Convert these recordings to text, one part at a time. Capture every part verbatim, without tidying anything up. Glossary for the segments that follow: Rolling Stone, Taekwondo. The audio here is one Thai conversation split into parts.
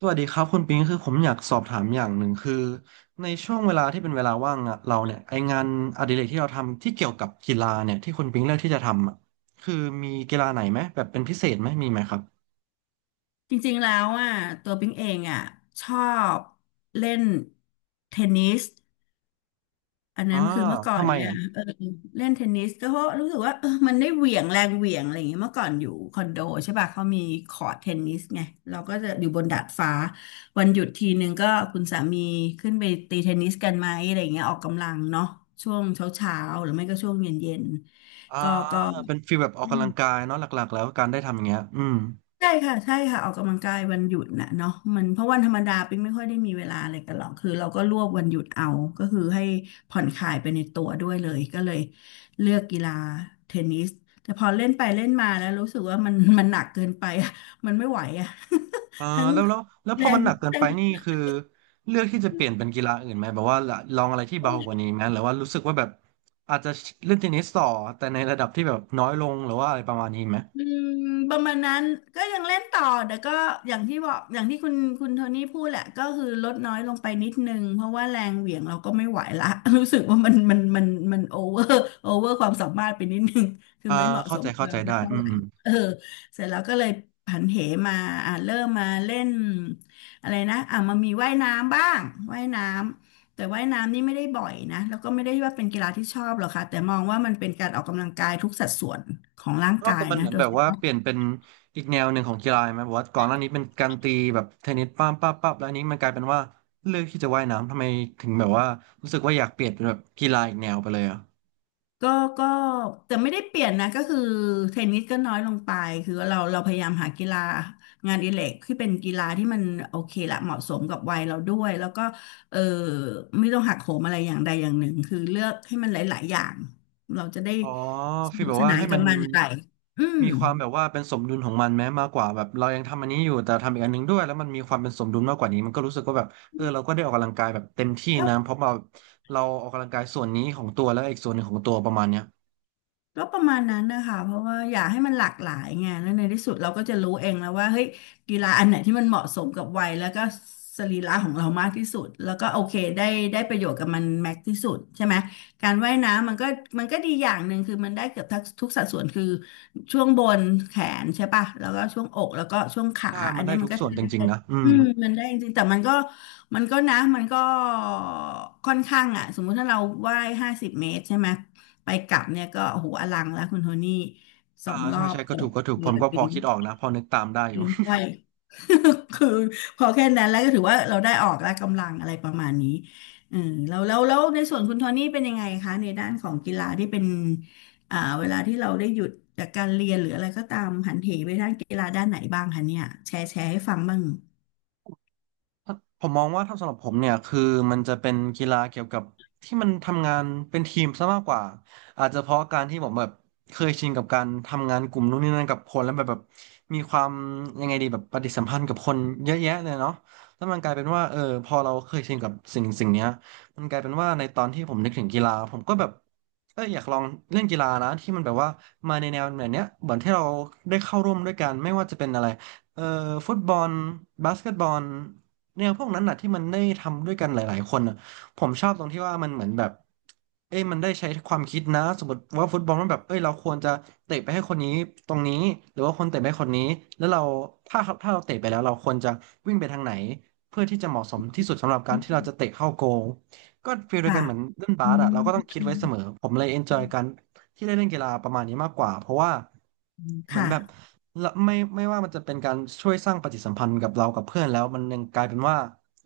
สวัสดีครับคุณปิงคือผมอยากสอบถามอย่างหนึ่งคือในช่วงเวลาที่เป็นเวลาว่างอะเราเนี่ยไองานอดิเรกที่เราทำที่เกี่ยวกับกีฬาเนี่ยที่คุณปิงเลือกที่จะทำอะคือมีกีฬาไหนไหมแบบเป็นพิเศษไหมมีไหมครับจริงๆ แล้วอ่ะตัวปิ๊งเองอ่ะชอบเล่นเทนนิสอันอ่านั้นคือเมื่อก่อนทำไมเนี่ยอ่ะเออเล่นเทนนิสก็เพราะรู้สึกว่าเออมันได้เหวี่ยงแรงเหวี่ยงอะไรอย่างเงี้ยเมื่อก่อนอยู่คอนโดใช่ป่ะเขามีคอร์ตเทนนิสไงเราก็จะอยู่บนดาดฟ้าวันหยุดทีนึงก็คุณสามีขึ้นไปตีเทนนิสกันไหมอะไรอย่างเงี้ยออกกำลังเนาะช่วงเช้าๆหรือไม่ก็ช่วงเย็นอ่าๆก็ก็ เป็นฟีลแบบออกกำลังกายเนาะหลักๆแล้วการได้ทำอย่างเงี้ยอืมใช่ค่ะใช่ค่ะออกกำลังกายวันหยุดน่ะเนาะมันเพราะวันธรรมดาปิ๊งไม่ค่อยได้มีเวลาอะไรกันหรอกคือเราก็รวบวันหยุดเอาก็คือให้ผ่อนคลายไปในตัวด้วยเลยก็เลยเลือกกีฬาเทนนิสแต่พอเล่นไปเล่นมาแล้วรู้สึกว่ามันมันหนักเกินไปอะมันไม่ไหวอะ อ่า ทั้งแล้วแล้วแล้วพแรอมันงหนักเกินแรไปง นี่คือเลือกที่จะเปลี่ยนเป็นกีฬาอื่นไหมแบบว่าลลองอะไรที่เบากว่านี้ไหมหรือว่ารู้สึกว่าแบบอาจจะเล่นเทนนิสต่อแต่ในระดับที่แบบน้อยลงหรือว่าอะไรประมาณนี้ไหม อืมประมาณนั้นก็ยังเล่นต่อแต่ก็อย่างที่บอกอย่างที่คุณคุณโทนี่พูดแหละก็คือลดน้อยลงไปนิดนึงเพราะว่าแรงเหวี่ยงเราก็ไม่ไหวละ รู้สึกว่ามันมันมันมันโอเวอร์โอเวอร์ ความสามารถไปนิดนึงคืออ่าไม่เหมาะเข้าสมใจกับเข้าเราใจสัได้กเท่าอืไหมร่อืมเออเสร็จแล้วก็เลยผันเหมาอ่าเริ่มมาเล่นอะไรนะอ่ามามีว่ายน้ำบ้างว่ายน้ำ แต่ว่ายน้ำนี่ไม่ได้บ่อยนะแล้วก็ไม่ได้ว่าเป็นกีฬาที่ชอบหรอกค่ะแต่มองว่ามันเป็นการออกกำลังกายทุกสัดส่วนของร่างนอกกาจายกมันนะเหมือโดนยแบเฉบว่าพาะเปลี่ยนเป็นอีกแนวหนึ่งของกีฬาไหมแบบว่าก่อนหน้านี้เป็นการตีแบบเทนนิสป้ามป้าปั๊บแล้วอันนี้มันกลายเป็นว่าเลือกที่จะว่ายน้ำทำไมถึงแบบว่ารู้สึกว่าอยากเปลี่ยนเป็นแบบกีฬาอีกแนวไปเลยอ่ะก็ก็แต่ไม่ได้เปลี่ยนนะก็คือเทนนิสก็น้อยลงไปคือเราเราพยายามหากีฬางานอดิเรกที่เป็นกีฬาที่มันโอเคละเหมาะสมกับวัยเราด้วยแล้วก็เออไม่ต้องหักโหมอะไรอย่างใดอย่างหนึ่งคือเลือกให้มันหลายๆอย่างเราจะได้อ๋อสฟีลนุแบกบสว่านานให้มักันบมันไปอืม มีความแบบว่าเป็นสมดุลของมันแม้มากกว่าแบบเรายังทำอันนี้อยู่แต่ทำอีกอันหนึงด้วยแล้วมันมีความเป็นสมดุลมากกว่านี้มันก็รู้สึกว่าแบบเออเราก็ได้ออกกำลังกายแบบเต็มที่นะเพราะเราเราออกกำลังกายส่วนนี้ของตัวแล้วอีกส่วนหนึ่งของตัวประมาณเนี้ย ก็ประมาณนั้นนะคะเพราะว่าอยากให้มันหลากหลายไงแล้วในที่สุดเราก็จะรู้เองแล้วว่าเฮ้ยกีฬาอันไหนที่มันเหมาะสมกับวัยแล้วก็สรีระของเรามากที่สุดแล้วก็โอเคได้ได้ประโยชน์กับมันแม็กที่สุดใช่ไหมการว่ายน้ำมันก็มันก็ดีอย่างหนึ่งคือมันได้เกือบทั้งทุกสัดส่วนคือช่วงบนแขนใช่ป่ะแล้วก็ช่วงอกแล้วก็ช่วงขาได้อัมันนเนี้ได้ยมัทุนกก็ส่วใช้นจริงได้ๆนะ อือืมมมันได้จริงๆแต่มันก็มันก็นะมันก็ค่อนข้างอ่ะสมมุติถ้าเราว่ายห้าสิบเมตรใช่ไหม ไปกลับเนี่ยก็โอ้โหอลังแล้วคุณโทนี่สออ่างรอใช่บใช่ก็จถูกก็ถูกผเกิมดก็พอลิ้นคิดออกนะพอนึกตามได้อยู่ ลิ้นห้อย คือพอแค่นั้นแล้วก็ถือว่าเราได้ออกแล้วกำลังอะไรประมาณนี้เออแล้วแล้วแล้วในส่วนคุณโทนี่เป็นยังไงคะในด้านของกีฬาที่เป็นอ่าเวลาที่เราได้หยุดจากการเรียนหรืออะไรก็ตามหันเหไปด้านกีฬาด้านไหนบ้างคะเนี่ยแชร์แชร์ให้ฟังบ้างผมมองว่าถ้าสำหรับผมเนี่ยคือมันจะเป็นกีฬาเกี่ยวกับที่มันทำงานเป็นทีมซะมากกว่าอาจจะเพราะการที่ผมแบบเคยชินกับการทำงานกลุ่มนู่นนี่นั่นกับคนแล้วแบบแบบมีความยังไงดีแบบปฏิสัมพันธ์กับคนเยอะแยะเลยเนาะแล้วมันกลายเป็นว่าเออพอเราเคยชินกับสิ่งสิ่งเนี้ยมันกลายเป็นว่าในตอนที่ผมนึกถึงกีฬาผมก็แบบเอออยากลองเล่นกีฬานะที่มันแบบว่ามาในแนวแบบเนี้ยเหมือนที่เราได้เข้าร่วมด้วยกันไม่ว่าจะเป็นอะไรเอ่อฟุตบอลบาสเกตบอล แนวพวกนั้นน่ะที่มันได้ทำด้วยกันหลายๆคนน่ะผมชอบตรงที่ว่ามันเหมือนแบบเอ้ยมันได้ใช้ความคิดนะสมมติว่าฟุตบอลมันแบบเอ้ยเราควรจะเตะไปให้คนนี้ตรงนี้หรือว่าคนเตะไปให้คนนี้แล้วเราถ้าถ้าเราเตะไปแล้วเราควรจะวิ่งไปทางไหนเพื่อที่จะเหมาะสมที่สุดสำหรับการที่เราจะเตะเข้าโกลก็ฟีลเดียวค่ะกันเหมือนเล่นอืบาสอ่ะมเราก็ต้องคิดไว้เสมอผมเลยเอนจอยกันที่ได้เล่นกีฬาประมาณนี้มากกว่าเพราะว่าเหมือนแบบ ค่ะแล้วไม่ไม่ว่ามันจะเป็นการช่วยสร้างปฏิสัมพันธ์กับเรากับเพื่อนแล้วมันยังกลายเป็นว่า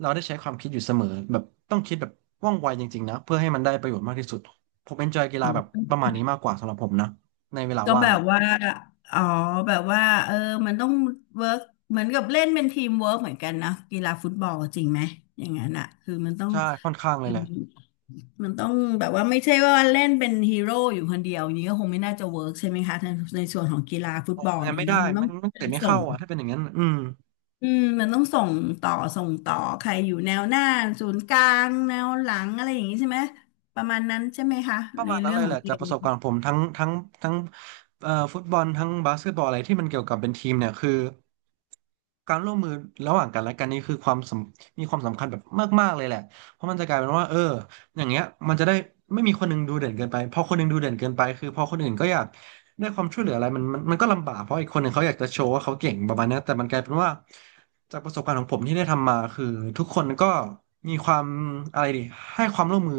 เราได้ใช้ความคิดอยู่เสมอแบบต้องคิดแบบว่องไวจริงๆนะเพื่อให้มันได้ประโยชน์มากที่สุดผมเอนจอยกีอ๋ฬาแบบอ ประมาณนี้มากกว่าสำหรับผมนะในเวลาก็ว่าแบงบอ่ะว่าอ๋อแบบว่าเออมันต้องเวิร์กเหมือนกับเล่นเป็นทีมเวิร์กเหมือนกันนะกีฬาฟุตบอลจริงไหมอย่างนั้นอ่ะคือมันต้องใช่ค่อนข้างเลยแหละมันต้องแบบว่าไม่ใช่ว่าเล่นเป็นฮีโร่อยู่คนเดียวอย่างนี้ก็คงไม่น่าจะเวิร์กใช่ไหมคะในในส่วนของกีฬาฟุอตอกบอลงานเนี่ยไม่ได้เนาะมันต้อมังนมันเตะไม่ส่เข้างอ่ะถ้าเป็นอย่างนั้นอืม อืมมันต้องส่งต่อส่งต่อใครอยู่แนวหน้าศูนย์กลางแนวหลังอะไรอย่างนี้ใช่ไหมประมาณนั้นใช่ไหมคะประในมาณนั้เรื่นอเลงยขอแหงละเกจากปมระสบการณ์ของผมทั้งทั้งทั้งเอ่อฟุตบอลทั้งบาสเกตบอลอะไรที่มันเกี่ยวกับเป็นทีมเนี่ยคือการร่วมมือระหว่างกันและกันนี่คือความสำมีความสำคัญแบบมากๆเลยแหละเพราะมันจะกลายเป็นว่าเอออย่างเงี้ยมันจะได้ไม่มีคนหนึงดูเด่นเกินไปพอคนหนึงดูเด่นเกินไปคือพอคนอื่นก็อยากได้ความช่วยเหลืออะไรมันมันมันก็ลำบากเพราะอีกคนหนึ่งเขาอยากจะโชว์ว่าเขาเก่งประมาณเนี้ยแต่มันกลายเป็นว่าจากประสบการณ์ของผมที่ได้ทำมาคือทุกคนก็มีความอะไรดีให้ความร่วมมือ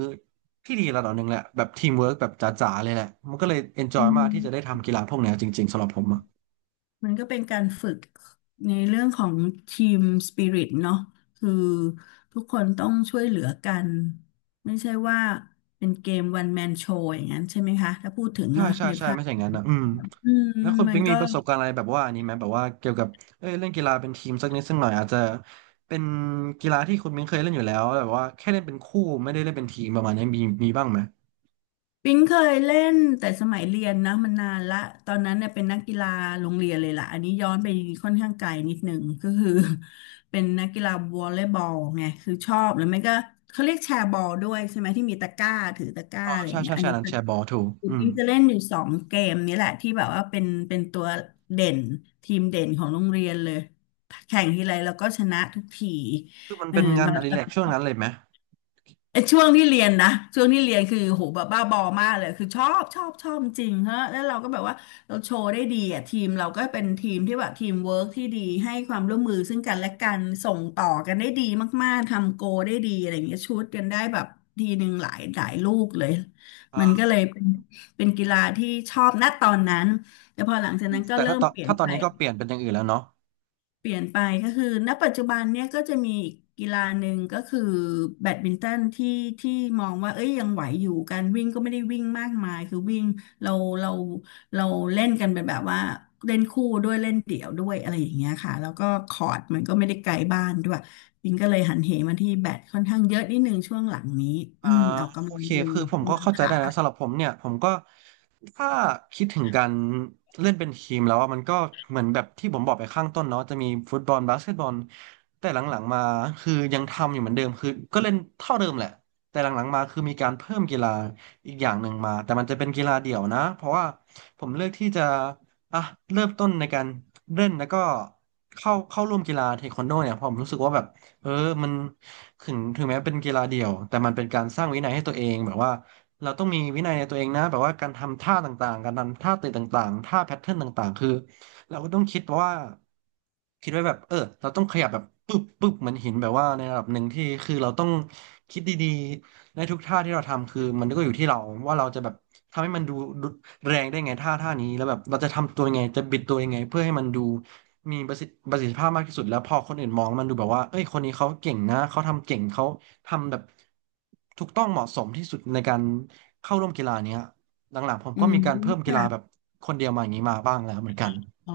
ที่ดีระดับหนึ่งแหละแบบทีมเวิร์กแบบจ๋าๆเลยแหละมันก็เลยเอนจออืยมากที่จะได้ม ทำกีฬาพวกเนี้ยจริงๆสำหรับผมอะมันก็เป็นการฝึกในเรื่องของทีมสปิริตเนาะคือทุกคนต้องช่วยเหลือกันไม่ใช่ว่าเป็นเกมวันแมนโชว์อย่างนั้นใช่ไหมคะถ้าพูดถึงใช่เนาะใช่ในใช่ภาพไม่ใช่อย่างนั้นนะอืมอืมแล้วคุณมันปิ๊งมีก็ ประสบการณ์อะไรแบบว่าอันนี้ไหมแบบว่าเกี่ยวกับเอ้ยเล่นกีฬาเป็นทีมสักนิดสักหน่อยอาจจะเป็นกีฬาที่คุณปิ๊งเคยเล่นอยู่แล้วแบบว่าแค่เล่นเป็นคู่ไม่ได้เล่นเป็นทีมประมาณนี้มีมีบ้างไหมปิ๊งเคยเล่นแต่สมัยเรียนนะมันนานละตอนนั้นเนี่ยเป็นนักกีฬาโรงเรียนเลยล่ะอันนี้ย้อนไปค่อนข้างไกลนิดหนึ่งก็คือ เป็นนักกีฬาวอลเลย์บอลไงคือชอบแล้วไม่ก็เขาเรียกแชร์บอลด้วยใช่ไหมที่มีตะกร้าถือตะกร้าอ๋ออะไรอใช่ย่างเงี้ใช่ยอันใช่นี้นั้นเป็แชนร์บอลถูกอืมปิ๊งจะเล่นอยู่สองเกมนี้แหละที่แบบว่าเป็นเป็นตัวเด่นทีมเด่นของโรงเรียนเลยแข่งทีไรเราก็ชนะทุกทีคือมันเออ เป็นงานอดิเรกช่วงนั้นเลยไหมไอ้ช่วงที่เรียนนะช่วงที่เรียนคือโหแบบบ้าบอมากเลยคือชอบชอบชอบจริงฮะแล้วเราก็แบบว่าเราโชว์ได้ดีอ่ะทีมเราก็เป็นทีมที่แบบทีมเวิร์กที่ดีให้ความร่วมมือซึ่งกันและกันส่งต่อกันได้ดีมากๆทำโกลได้ดีอะไรอย่างเงี้ยชุดกันได้แบบทีหนึ่งหลายหลายลูกเลยอ่มันก็าเลยเป็นเป็นกีฬาที่ชอบณตอนนั้นแต่พอหลังจากนั้นก็แต่เริ่ถ้ามตอนเปลี่ยนถ้าตอไป นนี้ก็เปลี่ยนเป็นอย่างอื่นแล้วเนาะ เปลี่ยนไปก็คือณปัจจุบันเนี่ยก็จะมีอีกกีฬาหนึ่งก็คือแบดมินตันที่ที่มองว่าเอ้ยยังไหวอยู่การวิ่งก็ไม่ได้วิ่งมากมายคือวิ่งเราเราเราเล่นกันเป็นแบบว่าเล่นคู่ด้วยเล่นเดี่ยวด้วยอะไรอย่างเงี้ยค่ะแล้วก็คอร์ตมันก็ไม่ได้ไกลบ้านด้วยปิงก็เลยหันเหมาที่แบดค่อนข้างเยอะนิดนึงช่วงหลังนี้อือ่ามออกโอกำลังเคดึงคือผมก็กำลังเข้าใจขาได้นะสำหรับผมเนี่ยผมก็ถ้าคิดถึงการเล่นเป็นทีมแล้วอะมันก็เหมือนแบบที่ผมบอกไปข้างต้นเนาะจะมีฟุตบอลบาสเกตบอลแต่หลังๆมาคือยังทำอยู่เหมือนเดิมคือก็เล่นเท่าเดิมแหละแต่หลังๆมาคือมีการเพิ่มกีฬาอีกอย่างหนึ่งมาแต่มันจะเป็นกีฬาเดี่ยวนะเพราะว่าผมเลือกที่จะอ่ะเริ่มต้นในการเล่นแล้วก็เข้าเข้าร่วมกีฬาเทควันโดเนี่ยเพราะผมรู้สึกว่าแบบ เออมันถึงถึงแม้เป็นกีฬาเดี่ยวแต่มันเป็นการสร้างวินัยให้ตัวเองแบบว่าเราต้องมีวินัยในตัวเองนะแบบว่าการทำท่าต่างๆ การทำท่าเตะต่างๆท่าแพทเทิร์นต่างๆคือเราก็ต้องคิดว่าคิดไว้แบบเออเราต้องขยับแบบปึ๊บปึ๊บเหมือนหินแบบว่าในระดับหนึ่งที่คือเราต้องคิดดีๆในทุกท่าที่เราทำคือมันก็อยู่ที่เราว่าเราจะแบบทำให้มันดูดูแรงได้ไงท่าท่านี้แล้วแบบเราจะทำตัวยังไงจะบิดตัวยังไงเพื่อให้มันดู มีประสิทธิประสิทธิภาพมากที่สุดแล้วพอคนอื่นมองมันดูแบบว่าเอ้ยคนนี้เขาเก่งนะ เขาทำเก่งเขาทำแบบถูกต้องเหมาะสมที่สุดในการเข้าร่วมกีฬาเนี้ยหลังๆผมอืก็มมีการเพิ่มกีค่ะ ฬาแบบคนเดียวมาอย่างนี้มาบ้างแล้วเหมือนกัน อ๋อ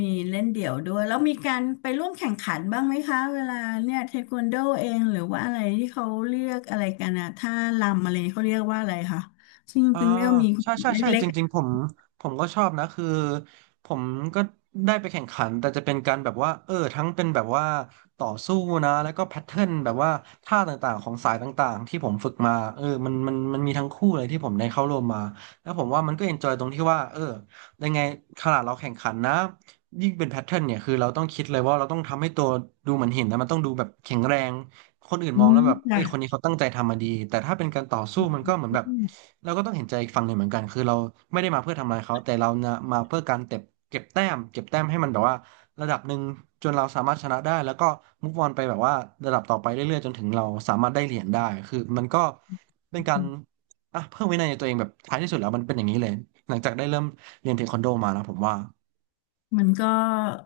มีเล่นเดี่ยวด้วยแล้วมีการไปร่วมแข่งขันบ้างไหมคะ เวลาเนี่ยเทควันโดเองหรือว่าอะไรที่เขาเรียกอะไรกันอะท่ารำอะไรเขาเรียกว่าอะไรคะซึ่งอ่าเพิ่งเรียกว่ามีใช่ใช่ใช่เล็จกริงๆผมผมก็ชอบนะคือผมก็ได้ไปแข่งขันแต่จะเป็นการแบบว่าเออทั้งเป็นแบบว่าต่อสู้นะแล้วก็แพทเทิร์นแบบว่าท่าต่างๆของสายต่างๆที่ผมฝึกมาเออมันมันมันมีทั้งคู่เลยที่ผมได้เข้าร่วมมาแล้วผมว่ามันก็เอนจอยตรงที่ว่าเออยังไงขนาดเราแข่งขันนะยิ่งเป็นแพทเทิร์นเนี่ยคือเราต้องคิดเลยว่าเราต้องทำให้ตัวดูเหมือนหินนะมันต้องดูแบบแข็งแรง คนอื่นๆอืมองแล้วมแบบเอ้ค่ะ ยคนนี้เขาตั้งใจทำมาดีแต่ถ้าเป็นการต่อสู้มันก็เหมือนแบบเราก็ต้องเห็นใจอีกฝั่งหนึ่งเหมือนกัน คือเราไม่ได้มาเพื่อทำลายเขา แต่เรานะมาเพื่อการเก็บเก็บแต้มเก็บแต้มให้มันแบบว่าระดับหนึ่งจนเราสามารถชนะได้แล้วก็มุฟออนไปแบบว่าระดับต่อไปเรื่อยๆจนถึงเราสามารถได้เหรียญได้คือมันก็เป็นการอ่ะเพิ่มวินัยในตัวเองแบบท้ายที่สุดแล้วมันเป็นอย่างนี้เลยหลังจากได้เริ่มเรียนเทควันโดมานะผมว่ามันก็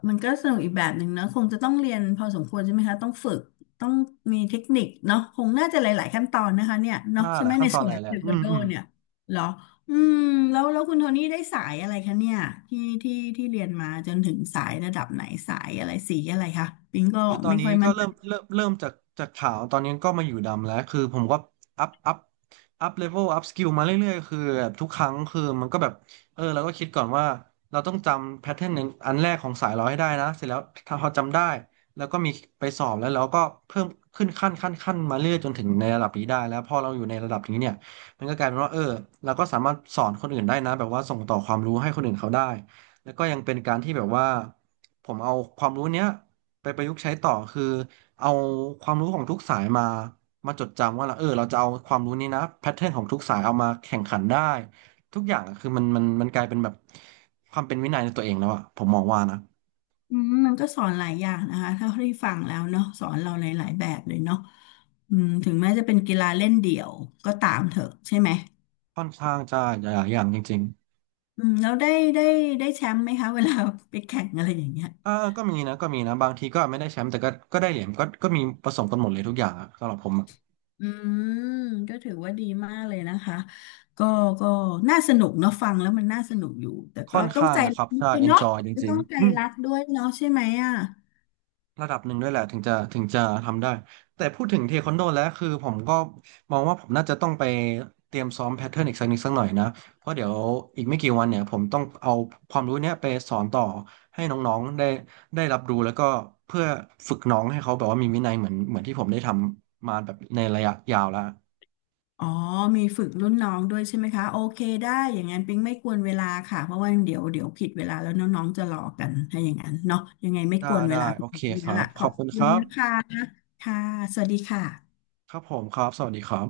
มันก็สนุกอีกแบบหนึ่งนะคงจะต้องเรียนพอสมควรใช่ไหมคะต้องฝึกต้องมีเทคนิคเนาะคงน่าจะหลายๆขั้นตอนนะคะเนี่ยเนาะถ้าใช่หไหลามยในขั้นตอส่นวนหลาขยองแหเทละคอืวันมโดอืม เนี่ยเหรออืมแล้วแล้วคุณโทนี่ได้สายอะไรคะเนี่ยที่ที่ที่เรียนมาจนถึงสายระดับไหนสายอะไรสีอะไรคะปิงก็คือตอนไม่นี้ค่อยก็มั่นเริ่ใจมเริ่มเริ่มจากจากขาวตอนนี้ก็มาอยู่ดำแล้วคือผมก็อัพอัพอัพเลเวลอัพสกิลมาเรื่อยๆคือแบบทุกครั้งคือมันก็แบบเออเราก็คิดก่อนว่าเราต้องจำแพทเทิร์นอันแรกของสายเราให้ได้นะเสร็จแล้วถ้าพอจำได้แล้วก็มีไปสอบแล้วเราก็เพิ่มขึ้นขั้นขั้นขั้นมาเรื่อยจนถึงในระดับนี้ได้แล้วพอเราอยู่ในระดับนี้เนี่ยมันก็กลายเป็นว่าเออเราก็สามารถสอนคนอื่นได้นะแบบว่าส่งต่อความรู้ให้คนอื่นเขาได้แล้วก็ยังเป็นการที่แบบว่าผมเอาความรู้เนี้ย ไปประยุกต์ใช้ต่อคือเอาความรู้ของทุกสายมามาจดจำว่าเราเออเราจะเอาความรู้นี้นะแพทเทิร์นของทุกสายเอามาแข่งขันได้ทุกอย่างอะคือมันมันมันกลายเป็นแบบความเป็นวินัยในตัวเองแล้วอะผมมองว่านะอืมมันก็สอนหลายอย่างนะคะเท่าที่ฟังแล้วเนาะสอนเราหลายๆแบบเลยเนาะอืมถึงแม้จะเป็นกีฬาเล่นเดี่ยวก็ตามเถอะใช่ไหม ค่อนข้างจะหลายอย่างจริงอืมแล้วได้ได้ได้แชมป์ไหมคะเวลาไปแข่งอะไรอย่างเงี้ยๆอ่าก็มีนะก็มีนะบางทีก็ไม่ได้แชมป์แต่ก็ก็ได้เหรียญก็ก็มีผสมกันหมดเลยทุกอย่างอะสำหรับผมอะอืมก็ถือว่าดีมากเลยนะคะก็ก็น่าสนุกเนาะฟังแล้วมันน่าสนุกอยู่แต่ค่ก็อนต้องข้างใจนะครัรักบถ้า ด้วยเนาะ enjoy จกริต้งองใจๆอืม รักด้วยเนาะใช่ไหมอ่ะระดับหนึ่งด้วยแหละถึงจะถึงจะทำได้แต่พูดถึงเทควันโดแล้วคือผมก็มองว่าผมน่าจะต้องไปเตรียมซ้อมแพทเทิร์นอีกสักนิดสักหน่อยนะเพราะเดี๋ยวอีกไม่กี่วันเนี่ยผมต้องเอาความรู้เนี้ยไปสอนต่อให้น้องๆได้ได้รับรู้แล้วก็เพื่อฝึกน้องให้เขาแบบว่ามีวินัยเหมือนเหมือนที่ผมได้ทำมาแบบในระยะยาวแล้วอ๋อมีฝึกรุ่นน้องด้วยใช่ไหมคะโอเคได้อย่างนั้นปิ๊งไม่กวนเวลาค่ะเพราะว่าเดี๋ยวเดี๋ยวผิดเวลาแล้วน้องๆจะรอกันถ้าอย่างนั้นเนาะยังไงไม่ได้กวนเวได้ลาคุโอณเคพี่คแล้รัวบล่ะขขออบบคุณคุคณรันะคะบค่ะสวัสดีค่ะครับผมครับสวัสดีครับ